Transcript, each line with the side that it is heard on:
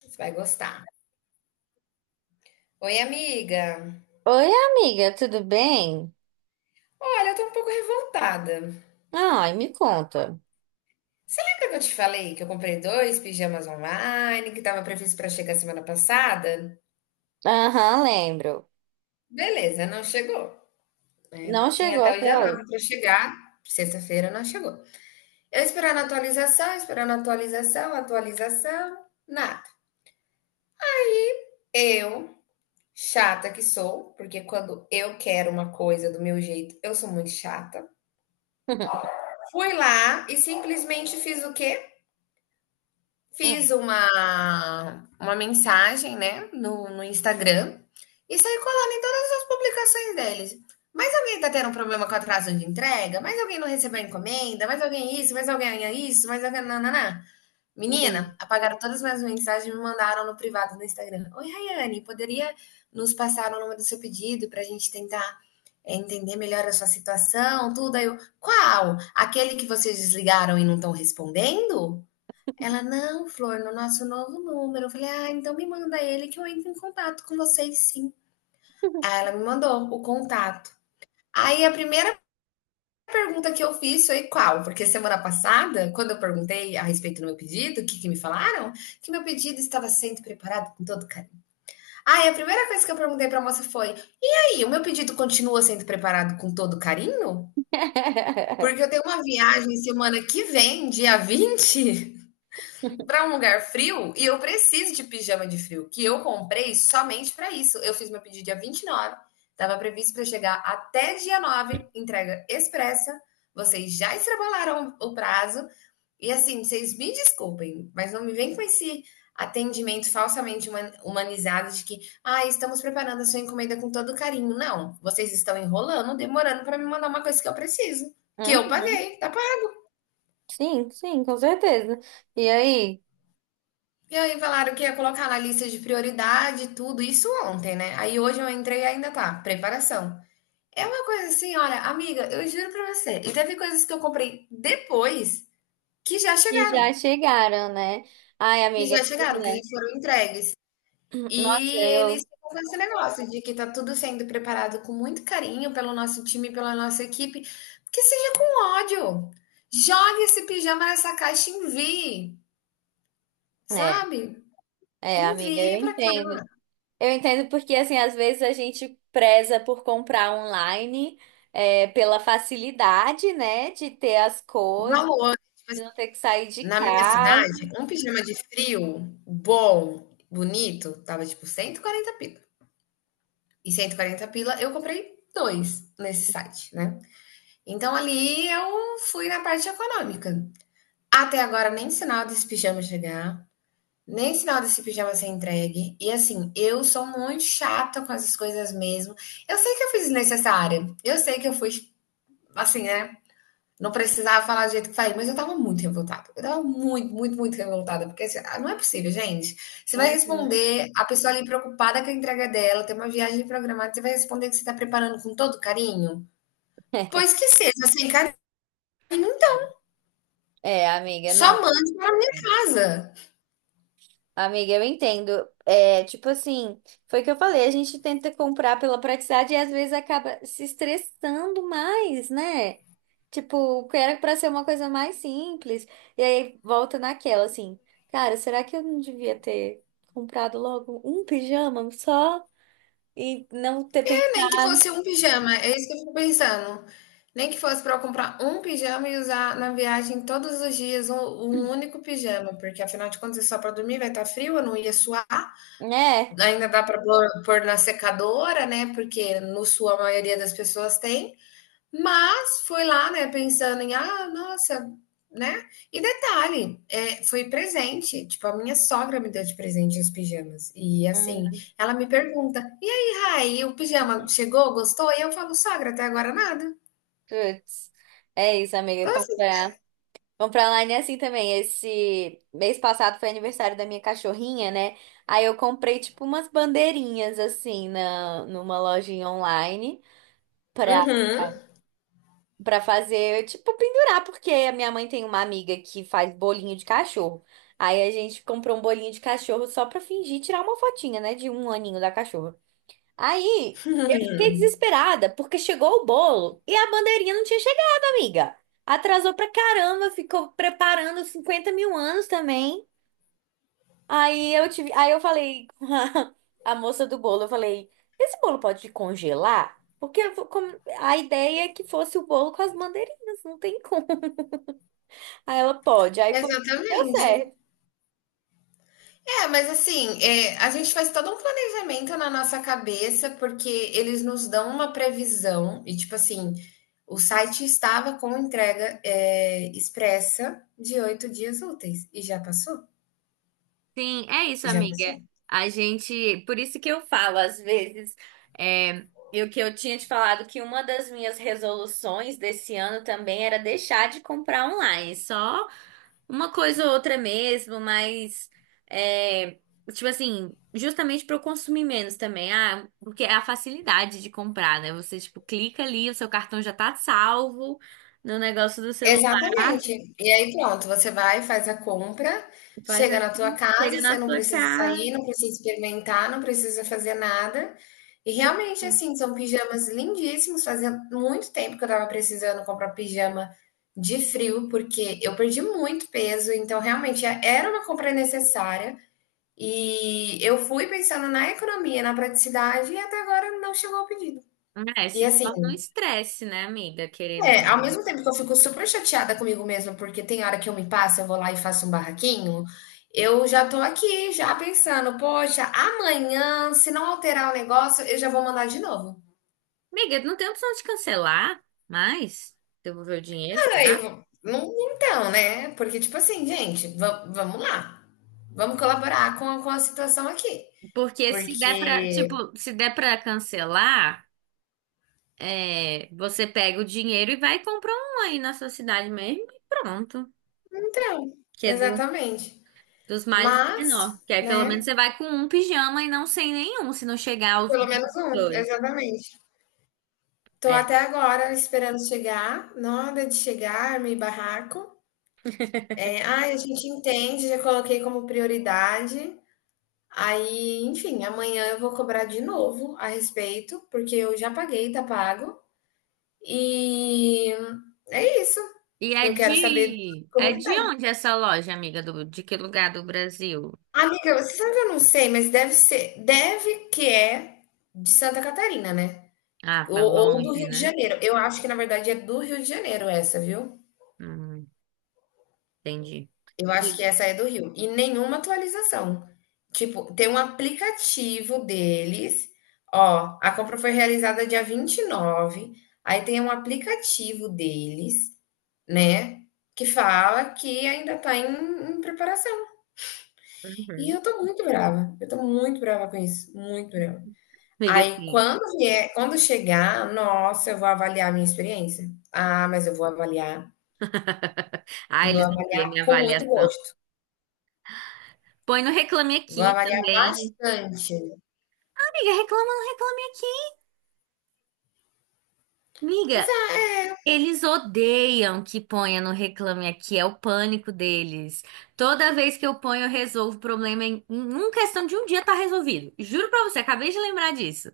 left: Você vai gostar. Oi, amiga.
right: Oi, amiga, tudo bem?
left: Olha, eu tô um pouco revoltada.
right: Ai, me conta.
left: Você lembra que eu te falei que eu comprei dois pijamas online, que tava previsto pra chegar semana passada?
right: Aham, lembro.
left: Beleza, não chegou, né?
right: Não
left: Tinha
right: chegou
left: até o
right: até
left: dia
right: hoje.
left: 9 para chegar, sexta-feira não chegou. Eu esperando atualização, atualização, nada. Eu, chata que sou, porque quando eu quero uma coisa do meu jeito, eu sou muito chata. Fui lá e simplesmente fiz o quê? Fiz
right: Hum,
left: uma mensagem, né, no Instagram e saí colando em todas as publicações deles. Mas alguém tá tendo um problema com atraso de entrega? Mais alguém não recebeu a encomenda? Mais alguém isso, mais alguém isso, mais alguém nã-nã-nã".
right: hum.
left: Menina, apagaram todas as minhas mensagens e me mandaram no privado do Instagram: "Oi, Raiane, poderia nos passar o número do seu pedido pra gente tentar, entender melhor a sua situação, tudo?". Aí eu: "Qual? Aquele que vocês desligaram e não estão respondendo?". Ela, não, Flor, no nosso novo número. Eu falei, ah, então me manda ele que eu entro em contato com vocês, sim. Aí ela me mandou o contato. Aí a primeira pergunta que eu fiz foi qual? Porque semana passada, quando eu perguntei a respeito do meu pedido, o que, que me falaram? Que meu pedido estava sendo preparado com todo carinho. Aí ah, a primeira coisa que eu perguntei para a moça foi: "E aí, o meu pedido continua sendo preparado com todo carinho? Porque eu tenho uma viagem semana que vem, dia 20, para um lugar frio e eu preciso de pijama de frio, que eu comprei somente para isso. Eu fiz meu pedido dia 29, estava previsto para chegar até dia 9, entrega expressa. Vocês já extrapolaram o prazo. E assim, vocês me desculpem, mas não me vem com esse atendimento falsamente humanizado de que, ah, estamos preparando a sua encomenda com todo carinho. Não, vocês estão enrolando, demorando para me mandar uma coisa que eu preciso, que eu
right: Uhum.
left: paguei, tá.
right: Sim, sim, com certeza. E aí?
left: E aí falaram que ia colocar na lista de prioridade tudo isso ontem, né? Aí hoje eu entrei e ainda tá, preparação. É uma coisa assim, olha, amiga, eu juro pra você. E teve coisas que eu comprei depois que já
right: E
left: chegaram,
right: já chegaram, né? Ai,
left: que
right: amiga,
left: já
right: pois
left: chegaram, que já
right: é.
left: foram entregues.
right: Nossa,
left: E eles
right: eu.
left: ficam com esse negócio de que tá tudo sendo preparado com muito carinho pelo nosso time, pela nossa equipe, que seja com ódio. Jogue esse pijama nessa caixa e envie,
right: É,
left: sabe?
right: é, amiga, eu
left: Envie pra cá.
right: entendo. Eu entendo porque, assim, às vezes a gente preza por comprar online, é, pela facilidade, né, de ter as coisas.
left: Valor.
right: De não ter que sair de
left: Na minha
right: casa.
left: cidade, um pijama de frio bom, bonito, tava tipo 140 pila. E 140 pila eu comprei 2 nesse site, né. Então ali eu fui na parte econômica. Até agora nem sinal desse pijama chegar, nem sinal desse pijama ser entregue. E assim, eu sou muito chata com essas coisas mesmo. Eu sei que eu fui desnecessária, eu sei que eu fui, assim, né. Não precisava falar do jeito que falei, mas eu tava muito revoltada. Eu tava muito, muito, muito revoltada, porque assim, ah, não é possível, gente. Você vai
right: Uhum.
left: responder, a pessoa ali preocupada com a entrega dela, tem uma viagem programada, você vai responder que você tá preparando com todo carinho? Pois que seja, sem carinho, então.
right: É, amiga,
left: Só
right: não.
left: mande pra minha casa.
right: Amiga, eu entendo. É, tipo assim, foi o que eu falei, a gente tenta comprar pela praticidade e às vezes acaba se estressando mais, né? Tipo, o que era pra ser uma coisa mais simples. E aí volta naquela, assim, cara, será que eu não devia ter comprado logo um pijama só e não ter pensado,
left: É, nem que fosse um pijama, é isso que eu fico pensando. Nem que fosse pra eu comprar um pijama e usar na viagem todos os dias um único pijama, porque afinal de contas é só pra dormir, vai estar frio, eu não ia suar.
right: né?
left: Ainda dá para pôr na secadora, né? Porque no sul a maioria das pessoas tem, mas foi lá, né? Pensando em, ah, nossa, né? E detalhe, é, foi presente. Tipo, a minha sogra me deu de presente os pijamas. E assim,
right: Hum,
left: ela me pergunta: e aí, Rai, o pijama chegou, gostou? E eu falo: sogra, até agora nada.
right: putz. É isso, amiga,
left: Então, assim,
right: comprar. Vamos pra online é assim também. Esse mês passado foi aniversário da minha cachorrinha, né? Aí eu comprei tipo umas bandeirinhas assim na numa lojinha online pra
left: uhum,
right: para fazer, tipo, pendurar, porque a minha mãe tem uma amiga que faz bolinho de cachorro. Aí a gente comprou um bolinho de cachorro só pra fingir tirar uma fotinha, né, de um aninho da cachorra. Aí eu fiquei desesperada porque chegou o bolo e a bandeirinha não tinha chegado, amiga. Atrasou pra caramba, ficou preparando 50 mil anos também. Aí eu falei com a, a moça do bolo, eu falei, esse bolo pode congelar? Porque eu vou a ideia é que fosse o bolo com as bandeirinhas, não tem como. Aí ela pode, aí foi, deu
left: exatamente.
right: certo.
left: É, mas assim, é, a gente faz todo um planejamento na nossa cabeça, porque eles nos dão uma previsão, e tipo assim, o site estava com entrega, é, expressa de 8 dias úteis, e já passou,
right: Sim, é isso,
left: já
right: amiga.
left: passou.
right: A gente, por isso que eu falo às vezes, é, e o que eu tinha te falado que uma das minhas resoluções desse ano também era deixar de comprar online, só uma coisa ou outra mesmo, mas é, tipo assim, justamente para eu consumir menos também, ah, porque é a facilidade de comprar, né? Você tipo clica ali, o seu cartão já tá salvo no negócio do celular,
left: Exatamente. E aí pronto, você vai, faz a compra,
right: faz
left: chega na tua
right: assim, chega
left: casa, você
right: na
left: não
right: sua
left: precisa
right: casa.
left: sair, não precisa experimentar, não precisa fazer nada. E realmente, assim, são pijamas lindíssimos. Fazia muito tempo que eu estava precisando comprar pijama de frio, porque eu perdi muito peso, então realmente era uma compra necessária. E eu fui pensando na economia, na praticidade, e até agora não chegou o pedido.
right: É,
left: E
right: se
left: assim,
right: torna um estresse, né, amiga? Querendo.
left: é, ao mesmo tempo que eu fico super chateada comigo mesma, porque tem hora que eu me passo, eu vou lá e faço um barraquinho, eu já tô aqui, já pensando, poxa, amanhã, se não alterar o negócio, eu já vou mandar de novo.
right: Amiga, não tem opção de cancelar mais? Devolver o dinheiro,
left: Aí eu
right: será?
left: não, então, né? Porque, tipo assim, gente, vamos lá. Vamos colaborar com a situação aqui.
right: Porque se der pra,
left: Porque.
right: tipo, se der pra cancelar, é, você pega o dinheiro e vai e compra um aí na sua cidade mesmo e pronto.
left: Então,
right: Que é do,
left: exatamente.
right: dos mais e menor.
left: Mas,
right: Que aí pelo menos
left: né?
right: você vai com um pijama e não sem nenhum, se não chegar aos
left: Pelo menos um,
right: dois.
left: exatamente. Tô
right: É.
left: até agora esperando chegar, nada de chegar, armei barraco. É, ai, a gente entende, já coloquei como prioridade. Aí, enfim, amanhã eu vou cobrar de novo a respeito, porque eu já paguei, tá pago. E é isso.
right: E
left: Eu quero saber como
right: é
left: que
right: de
left: tá.
right: onde essa loja, amiga? Do, de que lugar do Brasil?
left: Amiga, você sabe que eu não sei, mas deve que é de Santa Catarina, né?
right: Ah, tá
left: Ou do
right: longe,
left: Rio de
right: né?
left: Janeiro. Eu acho que, na verdade, é do Rio de Janeiro essa, viu?
right: Hum, entendi.
left: Eu acho que essa é do Rio. E nenhuma atualização. Tipo, tem um aplicativo deles, ó, a compra foi realizada dia 29. Aí tem um aplicativo deles, né, que fala que ainda tá em preparação. E
right: Uhum.
left: eu tô muito brava, eu tô muito brava com isso, muito brava.
right: Amiga,
left: Aí
right: assim.
left: quando vier, quando chegar, nossa, eu vou avaliar a minha experiência. Ah, mas eu
right: Ah,
left: vou
right: eles não
left: avaliar
right: veem minha
left: com muito
right: avaliação.
left: gosto.
right: Põe no Reclame
left: Vou
right: Aqui
left: avaliar
right: também.
left: bastante.
right: Amiga, reclama no Reclame Aqui. Amiga, eles odeiam que ponha no Reclame Aqui, é o pânico deles. Toda vez que eu ponho, eu resolvo o problema em uma questão de um dia tá resolvido. Juro pra você, acabei de lembrar disso.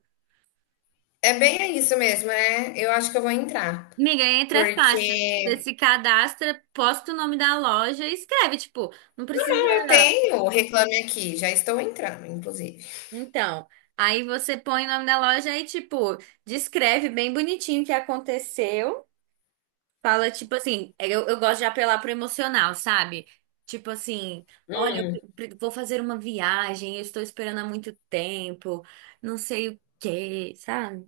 left: É bem isso mesmo, é. Eu acho que eu vou entrar.
right: Amiga, entra é fácil. Você
left: Porque
right: se cadastra, posta o nome da loja e escreve, tipo, não precisa.
left: não, eu tenho o Reclame Aqui, já estou entrando, inclusive.
right: Então, aí você põe o nome da loja e, tipo, descreve bem bonitinho o que aconteceu. Fala, tipo assim, é, eu gosto de apelar pro emocional, sabe? Tipo assim, olha, eu vou fazer uma viagem, eu estou esperando há muito tempo, não sei o quê, sabe?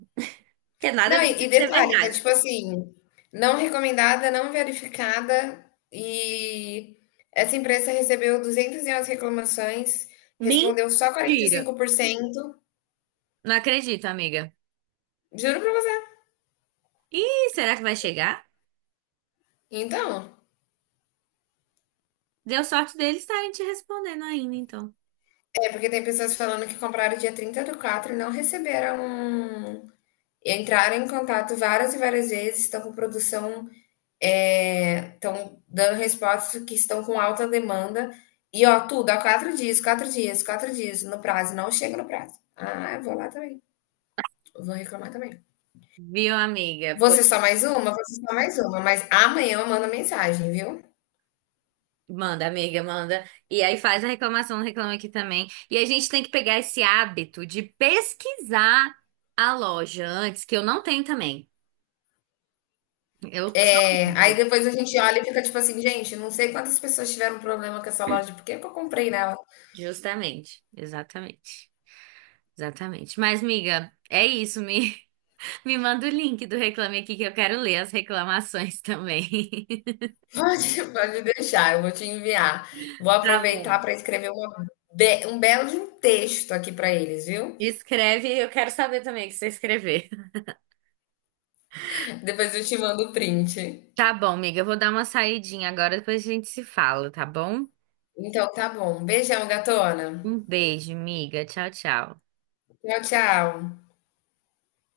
right: Que é nada
left: Não,
right: deixa
left: e
right: de ser
left: detalhe, tá
right: verdade.
left: tipo assim, não recomendada, não verificada, e essa empresa recebeu 211 reclamações, respondeu só quarenta e
right: Mentira!
left: cinco por cento.
right: Não acredito, amiga.
left: Juro pra você.
right: E será que vai chegar?
left: Então,
right: Deu sorte deles estarem te respondendo ainda, então.
left: é porque tem pessoas falando que compraram dia 30 do 4 e não receberam. Um, entraram em contato várias e várias vezes, estão com produção. É, estão dando respostas que estão com alta demanda. E, ó, tudo, há 4 dias, 4 dias, 4 dias no prazo. Não chega no prazo. Ah, eu vou lá também. Eu vou reclamar também.
right: Viu, amiga?
left: Você só mais uma? Você só mais uma. Mas amanhã eu mando mensagem, viu?
right: Manda, amiga, manda. E aí faz a reclamação, reclama aqui também. E a gente tem que pegar esse hábito de pesquisar a loja antes, que eu não tenho também. Eu só
left: É, aí
right: compro.
left: depois a gente olha e fica tipo assim, gente, não sei quantas pessoas tiveram problema com essa loja, por que que eu comprei nela?
right: Justamente, exatamente. Exatamente. Mas, amiga, é isso. Me, me manda o link do Reclame Aqui que eu quero ler as reclamações também.
left: Pode, pode deixar, eu vou te enviar. Vou
right: Tá
left: aproveitar
right: bom.
left: para escrever uma um belo de um texto aqui para eles, viu?
right: Escreve, eu quero saber também o que você escrever.
left: Depois eu te mando o print.
right: Tá bom, amiga, eu vou dar uma saidinha agora, depois a gente se fala, tá bom?
left: Então tá bom. Beijão, gatona.
right: Um beijo, amiga. Tchau, tchau.
left: Tchau, tchau.